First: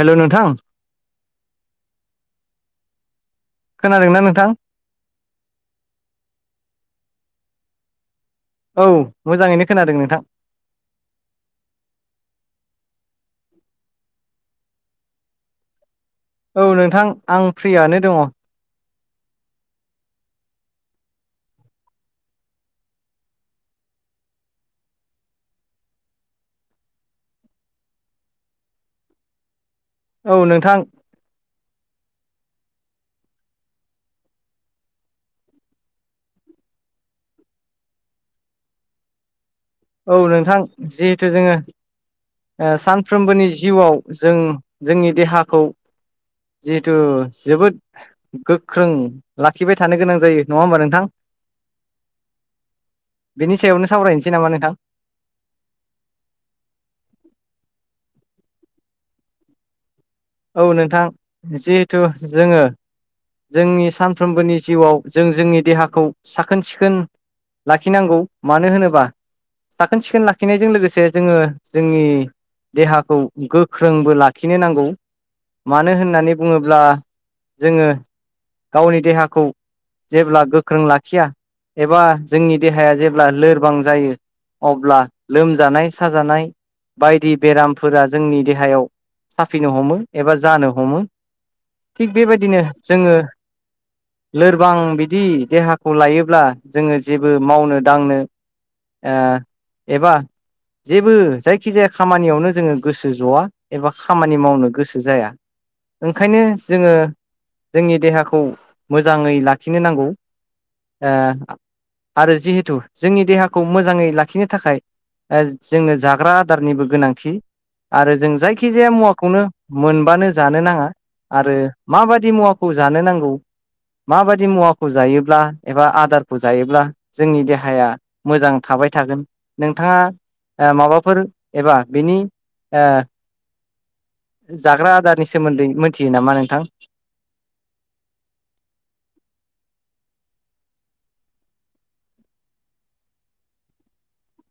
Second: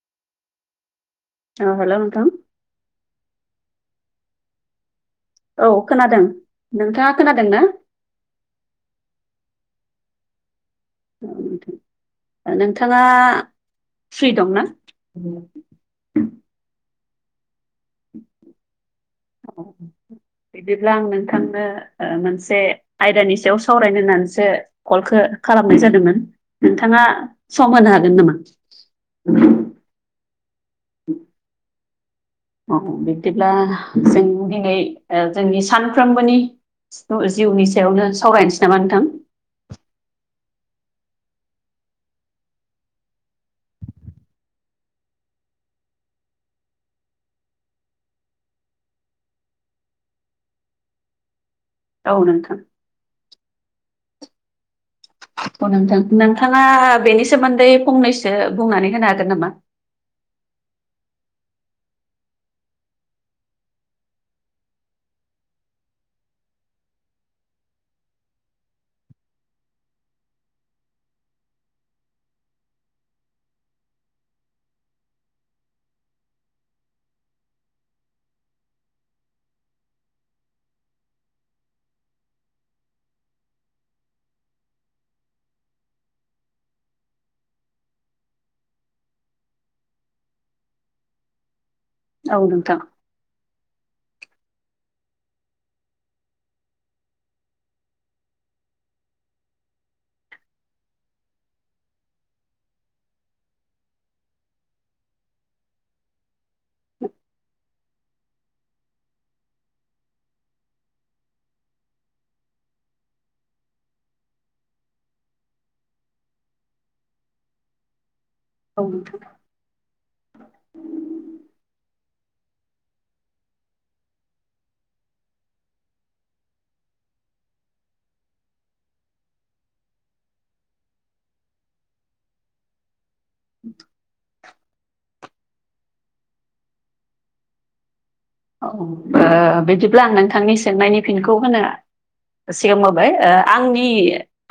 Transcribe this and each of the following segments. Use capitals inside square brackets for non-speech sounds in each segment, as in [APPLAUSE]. हेल' नोंथां। औ हेल'नोंथां खोनादोंना नोंथां औ खोनादों नोंथाङा खोनादों ना? औ मोजाङैनो खोनादों नोंथां नोंथाङा फ्रि दंना? औ नोंथां आं फ्रियानो दङ। अ बिदिब्ला आं नोंथांनो ओ मोनसे आयदानि सायाव सावरायनो होननानैसो कलखो खालामनाय जादोंमोन नोंथाङा सम होनो हागोन नामा? औ नोंथां औ बिदिब्ला जों दिनै ओ जोंनि सानफ्रोमबोनि जिउनि सायावनो सावरायनोसै नामा नोंथां? औ नोंथां जिहेथु जोङो ओ सानफ्रोमबोनि जिउआव जों जोंनि देहाखौ जिहेथु जोबोद गोख्रों लाखिबाय थानो गोनां जायो नङा होमबा नोंथां? औ नोंथां। बेनि सायावनो सावरायनोसै नामा नोंथां? औ नोंथां नोंथाङा बेनि सोमोन्दै फंनैसो बुंनानै होनो हागोन नामा? [INAUDIBLE] औ नोंथां जिहेथु जोङो जोंनि सानफ्रोमबोनि जिउआव जों जोंनि देहाखौ साखोन सिखोन लाखिनांगौ मानो होनोबा साखोन सिखोन लाखिनायजों लोगोसे जोङो जोंनि देहाखौ गोख्रोंबो लाखिनो नांगौ। मानो होननानै बुङोब्ला जोङो गावनि देहाखौ जेब्ला गोख्रों लाखिया एबा जोंनि देहाया जेब्ला लोरबां जायो अब्ला लोमजानाय साजानाय बायदि बेरामफोरा जोंनि देहायाव साफिनो हमो एबा जानो हमो थिग औ बेबायदिनो नोंथां जोङो लोरबां बिदि देहाखौ लायोब्ला जोङो जेबो मावनो दांनो ओ एबा जेबो जायखि जाया खामानियावनो जोङो गोसो जआ एबा खामानि मावनो गोसो जाया। ओंखायनो जोङो जोंनि देहाखौ मोजाङै लाखिनो नांगौ। ओ आरो जिहेथु जोंनि देहाखौ मोजाङै लाखिनो थाखाय ओ जोङो जाग्रा आदारनिबो गोनांथि आरो जों जायखिजाया औ मुवाखौनो मोनबानो जानो नाङा आरो माबायदि मुवाखौ जानो नांगौ माबायदि मुवाखौ जायोब्ला एबा आदारखौ जायोब्ला जोंनि देहाया मोजां थाब बाय थागोन नोंथाङा माबाफोर एबा बिनि [INAUDIBLE] जाग्रा आदारनि सोमोन्दै मोनथियो नामा नोंथां? औ ओ बिदिब्ला आं नोंथांनि सोंनायनि फिनखौ होनो सिगांबोबाय ओ आंनि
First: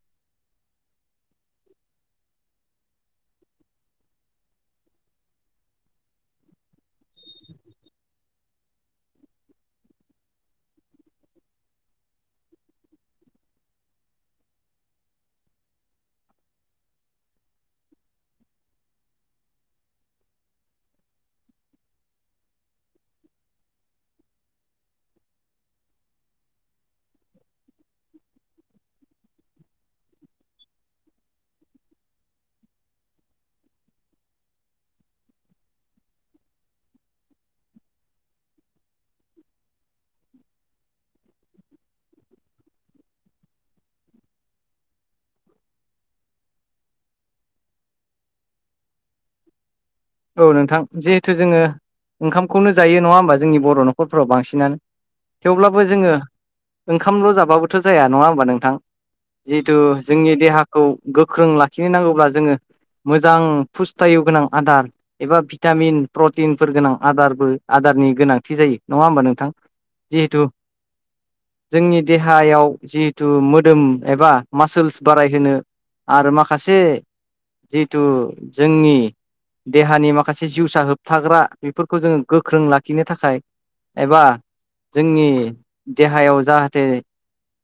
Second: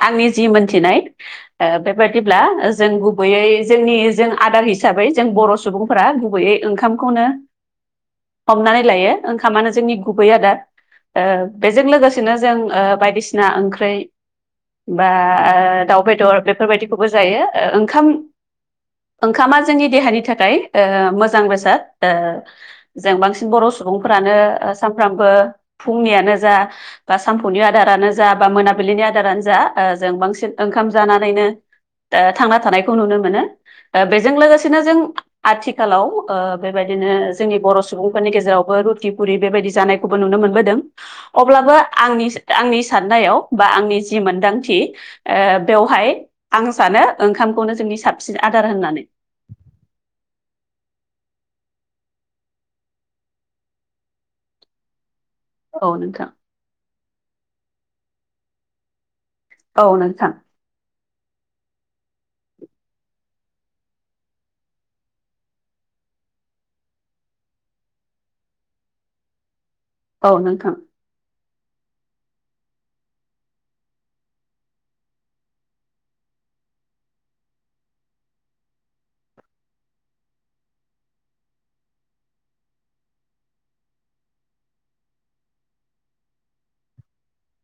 आंनि जि मोनथिनाय बेबायदिब्ला जों गुबैयै जोंनि जों आदार हिसाबै जों बर' सुबुंफोरा गुबैयै ओंखामखौनो हमनानै लायो ओंखामानो जोंनि गुबै आदार। ओ बेजों लोगोसेनो जों ओ बायदिसिना ओंख्रै बा दाउ बेदर बेफोरबायदिखौबो जायो ओ ओंखाम ओंखामा जोंनि देहानि थाखाय ओ मोजां बेसाद ओ जों बांसिन बर' सुबुंफ्रानो सानफ्रामबो फुंनियानो जा बा सानफौनि आदारानो जा बा मोनाबिलिनि आदारानो जा ओ जों बांसिन ओंखाम जानानैनो ओ थांना थानायखौ नुनो मोनो। बेजों लोगोसेनो जों आथिखालाव बेबायदिनो जोंनि बर' सुबुंफोरनि गेजेरावबो रुटि पुरि बेबायदि जानायखौ नुनो मोनदों अब्लाबो आंनि आंनि साननायाव बा आंनि जि मोनदांथि बेवहाय आं सानो ओंखामखौनो जोंनि साबसिन आदार होननानै। औ नोंथां जिहेथु जोङो ओंखामखौनो जायो नङा होमबा जोंनि बर' न'खरफोराव बांसिनानो थेवब्लाबो औ जोङो नोंथां ओंखामल' जाबाबोथ' जाया नङा होमबा नोंथां? जिहेथु औ नोंथां जोंनि देहाखौ गोख्रों लाखिनो नांगौब्ला जोङो मोजां फुस्थाय गोनां आदार एबा भिटामिन प्रटिनफोर गोनां आदारबो आदारनि गोनांथि जायो नङा होमबा नोंथां? औ जिहेथु नोंथां। जोंनि देहायाव जिहेथु मोदोम एबा मासोल्स बारायहोनो आरो माखासे जिथु जोंनि देहानि माखासे जिउसा होबथाग्रा बेफोरखौ जोङो गोख्रों लाखिनो थाखाय एबा जोंनि देहायाव जाहाथे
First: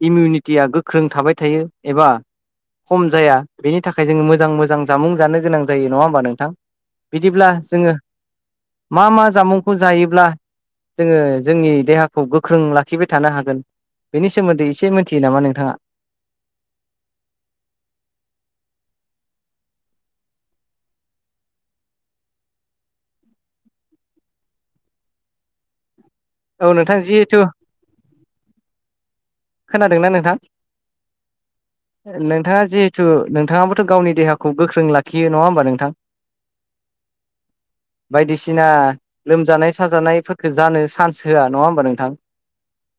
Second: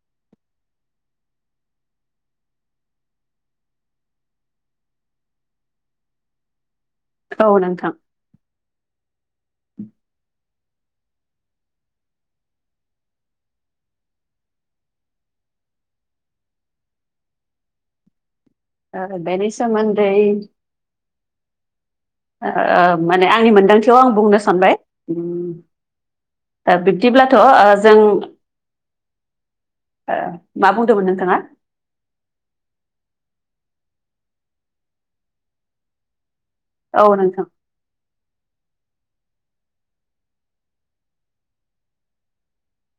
इमिउनिटिया गोख्रों थाबाय थायो एबा खम जाया बेनि थाखाय जोङो मोजां मोजां जामुं जानो गोनां जायो नङा होमबा नोंथां। बिदिब्ला औ नोंथां जोङो मा मा जामुंखौ जायोब्ला जोङो जोंनि देहाखौ गोख्रों लाखिबाय थानो हागोन। बेनि सोमोन्दै एसे मिथियो नामा नोंथाङा? [INAUDIBLE] ओ बेनि सोमोन्दै ओ माने आंनि मोनदांथियाव आं बुंनो सानबाय ओ औ नोंथां जिहेथु बिब्दिब्लाथ' ओ जों खोनादोंना ओ नोंथां मा बुंदोंमोन नोंथाङा नोंथाङा जिहेथु नोंथाङा थ' गावनि देहाखौ गोख्रों लाखियो नङा होमबा नोंथां। औ नोंथां बायदिसिना लोमजानाय साजानायफोरखो जानो चान्स होआ नङा होमबा नोंथां।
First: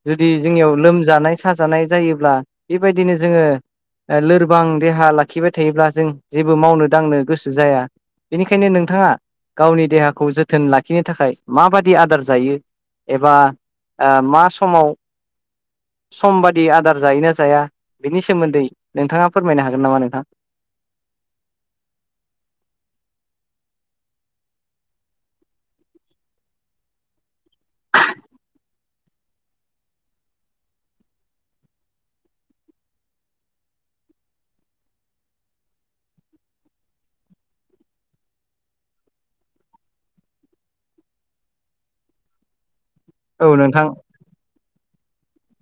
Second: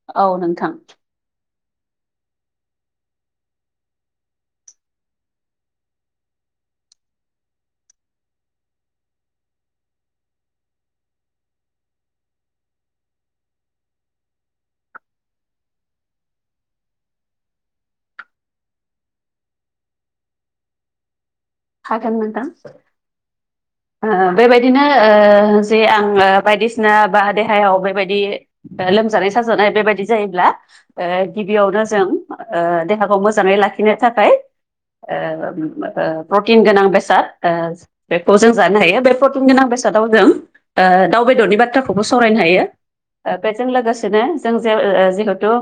जुदि औ नोंथां जोंनियाव लोमजानाय साजानाय जायोब्ला बेबायदिनो जोङो लोरबां देहा लाखिबाय थायोब्ला जों जेबो मावनो दांनो गोसो जाया। बेनिखायनो नोंथाङा गावनि देहाखौ जोथोन लाखिनो थाखाय माबादि आदार जायो। एबा ओ मा समाव [INAUDIBLE] सम बादि आदार जायोना जाया बिनि सोमोन्दै नोंथाङा फोरमायनो हागोन नामा नोंथां? हागोन नोंथां ओ बेबायदिनो ओ जे आङो बायदिसिना बा देहायाव बेबायदि लोमजानाय साजानाय बेबायदि जायोब्ला ओ गिबियावनो जों ओ देहाखौ मोजाङै लाखिनो थाखाय ओ ओ प्रटिन गोनां बेसाद ओ बेखौ जों जानो हायो बे प्रटिन गोनां बेसादाव जों ओ दाउ बेदरनि बाथ्राखौबो सावरायनो हायो। ओ औ बेजों नोंथां लोगोसेनो जों जे जिहेथु ओ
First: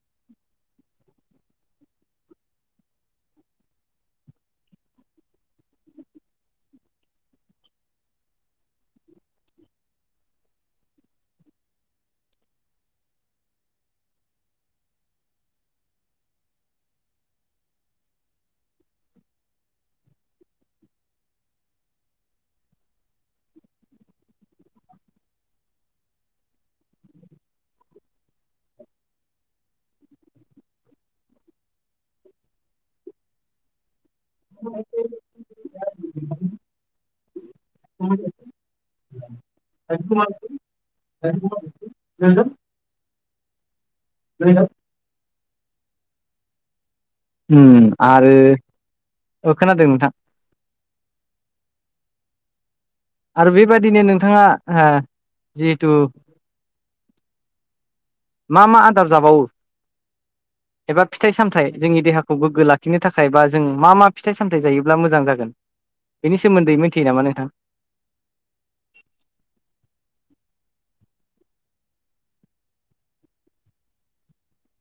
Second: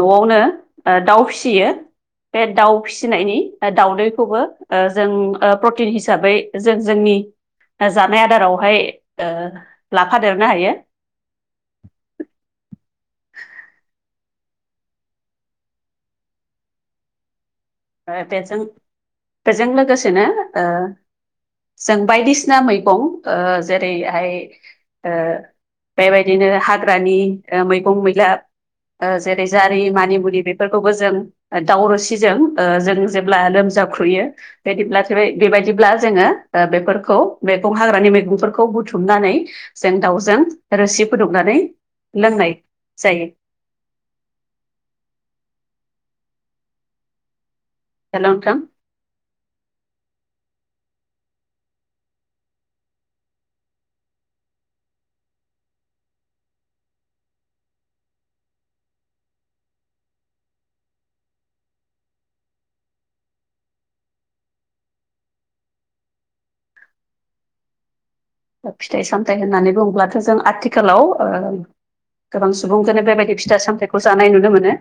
न'आवनो दाउ फिसियो। बे दाउ फिसिनायनि दाउदैखौबो ओ जों ओ प्रटिन हिसाब साबै जों जोंनि जानाय आदारावहाय ओ लाफादेरनो हायो। [INAUDIBLE] ओ बेजों बेजों लोगोसेनो ओ जों बायदिसिना मैगं ओ जेरैहाय ओ बेबायदिनो हाग्रानि ओ मैगं मैला ओ जेरै जारि मानिमुुलि बेफोरखौबो जों दावरावसिजों ओ जों जेब्ला लोमजाख्रुयो बेदिब्ला बेबायदिब्ला जोङो ओ बेफोरखौ मैगं हाग्रानि मैगंफोरखौ बुथुमनानै जों दाउजों रोसि फुदुंनानै लोंनाय जायो। ओरैनो उम हेल' आरो नोंथां ओ खोनादों नोंथां। आरो बेबादिनो नोंथाङा ओह जिहेथु मा मा आदार जाबावो? [INAUDIBLE] एबा फिथाइ सामथायाइ जोंनि देहाखौ गोग्गो लाखिनो थाखाय बा जों मा मा फिथाइ सामथायाइ जायोब्ला मोजां जागोन? बेनि सोमोन्दै मिथियो नामा नोंथां? फिथाइ सामथाइ होननानै बुंब्लाथ' जों आथिखालाव ओ गोबां सुबुंजोंनो बेबायदि फिथा सामथाइखौ जानाय नुनो मोनो।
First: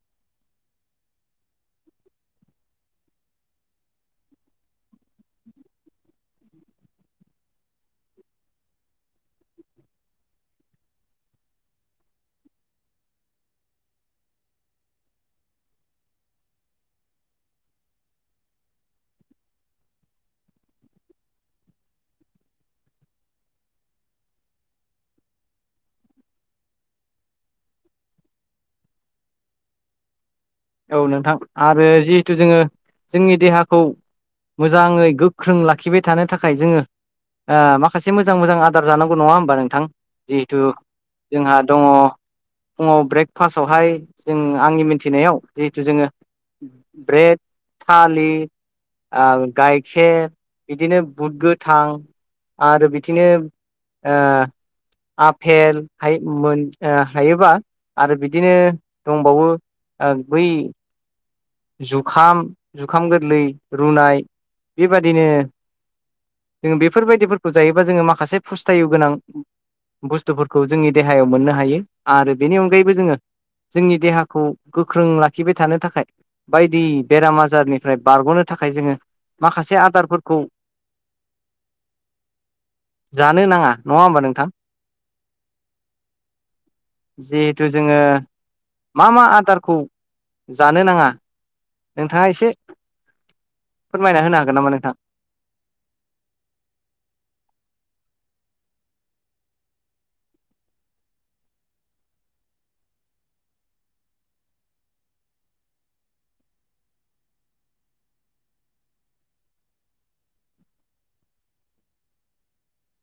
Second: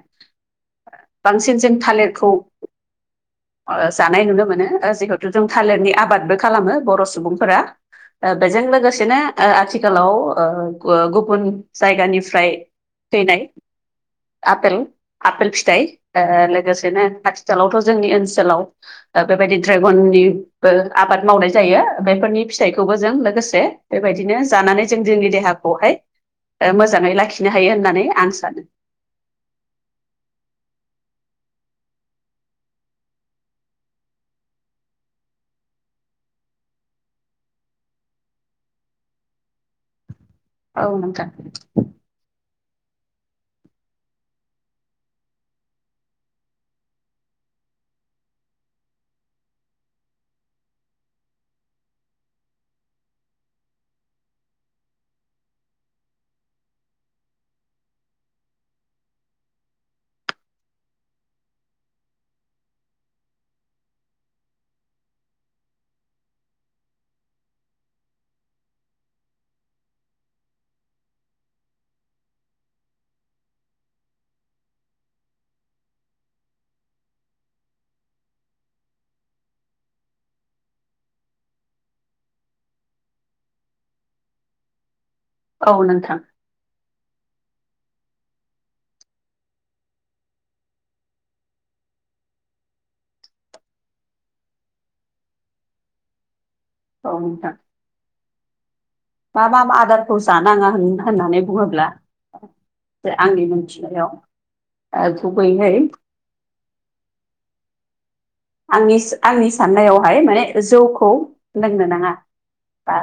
बांसिन जों थालिरखौ ओ जानाय नुनो मोनो जिहेथु जों थालिरनि आबादबो खालामो बर' सुबुंफोरा। ओ बेजों लोगोसेनो ओ आथिखालाव ओ गुबुन जायगानिफ्राय फैनाय आफेल आफेल फिथाइ ओ लोगोसेनो आथिखालावथ' जोंनि ओनसोलाव ओ बेबायदि ड्रेगननिबो आबाद मावनाय जायो बेफोरनि फिथाइ खौबो जों लोगोसे बेबायदिनो जानानै जों जोंनि देहाखौहाय ओ मोजाङै लाखिनो हायो होननानै आं सानो। ओ नोंथां आरो जिहेथु जोंङो जोंनि देहाखौ मोजाङै गोख्रों लाखिबाय थानो थाखाय जोंङो ओ माखासे मोजां मोजां आदार जानांगौ नङा होमबा नोंथां? जिहेथु औ नोंथां जोंहा दङ फुङाव ब्रेकफास्टआवहाय जों आंनि मिथिनायाव जिहेथु जोंङो ब्रेड थालि ओ गाइखेर बिदिनो बुद गोथां आरो बिदिनो ओ आफेल हाय मोन ओ हायोबा आरो बिदिनो दंबावो। ओ बै जुखाम जुखाम गोरलै रुनाय बेबादिनो जोंङो बेफोरबायदिफोरखौ जायोबा जोंङो माखासे फुस्थायु गोनां बुस्थुफोरखौ जोंनि देहायाव मोननो हायो आरो बेनि अनगायैबो जोंङो जोंनि देहाखौ गोख्रों लाखिबाय थानो थाखाय बायदि बेराम आजारनिफ्राय बारग'नो थाखाय जोंङो माखासे आदारफोरखौ [INAUDIBLE] जानो नाङा नङा होमबा नोंथां? औ नोंथां। जिहेथु जोंङो मा मा आदारखौ जानो नांङा नोंथांङा एसे फोरमायना होनो हागोन नामा नोंथां? औ नोंथां। मा मा आदारखौ जानांङा होन होननानै बुंङोब्ला आंनि मोनथिनायाव ओ गुबैयै आंनि आंनि साननायावहाय माने जौखौ लोंनो नाङा। बा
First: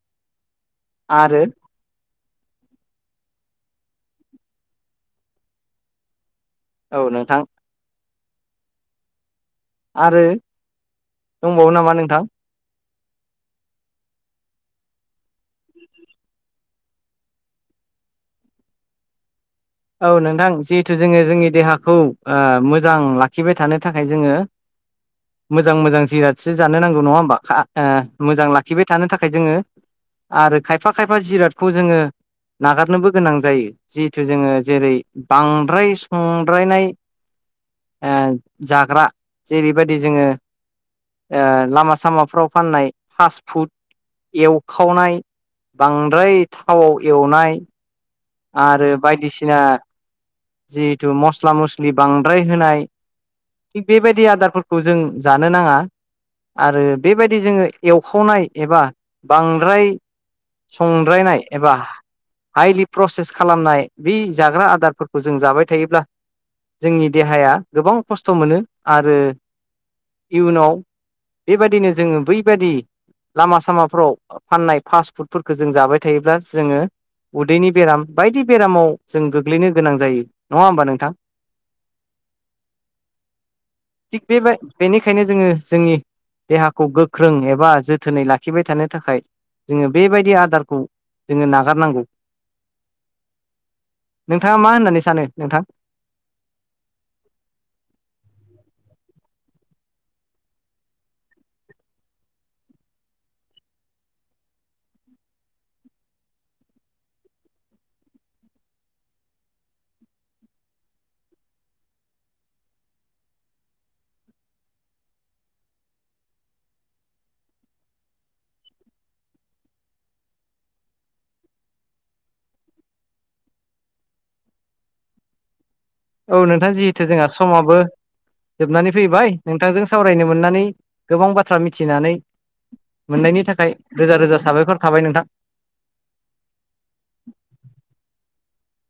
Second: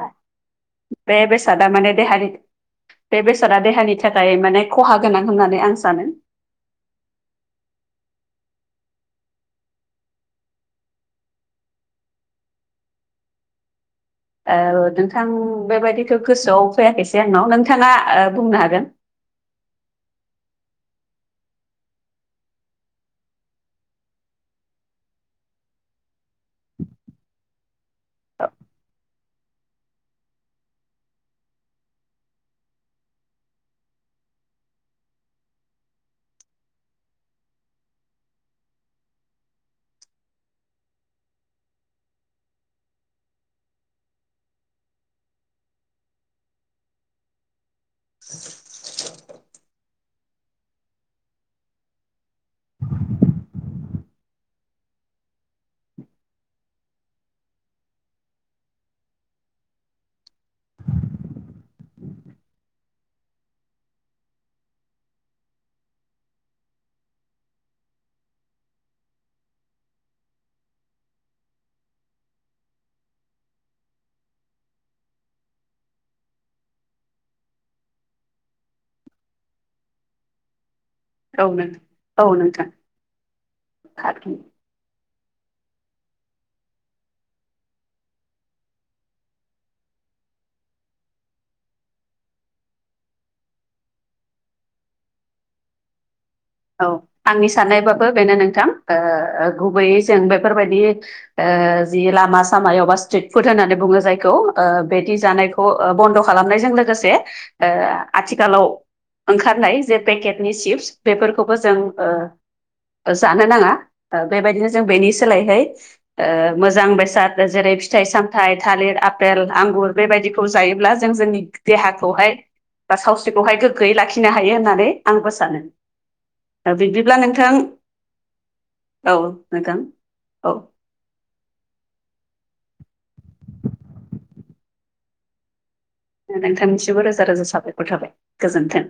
बे आरो बेसाद दा माने देहानि बे बेसादा देहानि थाखाय माने खहा गोनां होननानै आं सानो। औ नोंथां। आरो दंबावो नामा नोंथां? औ नोंथां बेबायदिखौ गोसोआव फैयाखैसै आंनाव नोंथाङा ओ बुंनो हागोन? [INAUDIBLE] औ नोंथां जिहेथु जोंङो जोंनि देहाखौ ओ मोजां लाखिबाय थानो थाखाय जोंङो मोजां मोजां जिरादसो जानो नांगौ नंङा होमबा खा ओ मोजां लाखिबाय थानो थाखाय जोंङो। आरो खायफा खायफा जिरादखौ जोंङो नागारनोबो गोनां जायो जिहेथु जोंङो जेरै बांद्राय संद्रायनाय ओ जाग्रा जेरैबायदि जोंङो ओ लामा सामाफ्राव फाननाय फास फुट एवखावनाय बांद्राय थावाव एवनाय आरो बायदिसिना जिहेथु मस्ला मस्लि बांद्राय होनाय। थिग बेबायदि आदारफोरखौ जों जानो नांङा, आरो बेबायदि जोंङो एवखावनाय एबा बांद्राय, संद्रायनाय एबा हाइलि प्रसेस खालामनाय बे जाग्रा आदारफोर खौ जों जाबाय थायोब्ला जोंनि देहाया गोबां खस्थ' मोनो आरो इयुनाव बेबादिनो जोंङो बैबादि लामा सामाफोराव फाननाय फास्ट फुडफोरखौ जों जाबाय थायोब्ला जोंङो, उदैनि बेराम बायदि बेरामाव जों गोग्लैनो गोनां जायो। नंङा होमबा नों नोंथां औ नोंथां औ नोंथां थारैनो। बेबाय बेनि बेखायनो जोङो जोंनि देहाखौ गोख्रों एबा जोथोनै लाखिबाय थानो थाखाय जोंङो बेबायदि आदारखौ जोंङो नागारनांगौ। [INAUDIBLE] नोंथांङा मा होननानै सानो नोंथां? औ आंनि साननायबाबो बेनो नोंथां ओ गुबैयै जों बेफोरबायदि ओ जि लामा सामायावबा स्ट्रिट फुड होननानै बुंङो जायखौ, ओ बेदि जानायखौ बन्द' खालामनायजों लोगोसे आथिखालाव, ओंखारनाय जे पेकेटनि चिप्स बेफोरखौबो जों ओ जानो नांङा बेबायदिनो जों बेनि सोलायहै ओ मोजां बेसाद जेरै फिथाइ सामथाइ थालिर आफेल आंगुर बेबायदिखौ जायोब्ला जों जोंनि देहाखौहाय, दा सावस्रिखौहाय गोग्गोयै लाखिनो हायो होननानै आंबो सानो औ नोंथां जिहेथु बिब्दिब्ला जोंहा नोंथां समाबो, जोबनानै औ फैबाय नोंथां नोंथांजों सावरायनो औ मोननानै गोबां बाथ्रा मिथिनानै, मोननायनि थाखाय रोजा रोजा साबायखर थाबाय नोंथां। नोंथांनिसिबो रोजा रोजा साबायखर थाबाय गोजोन्थों।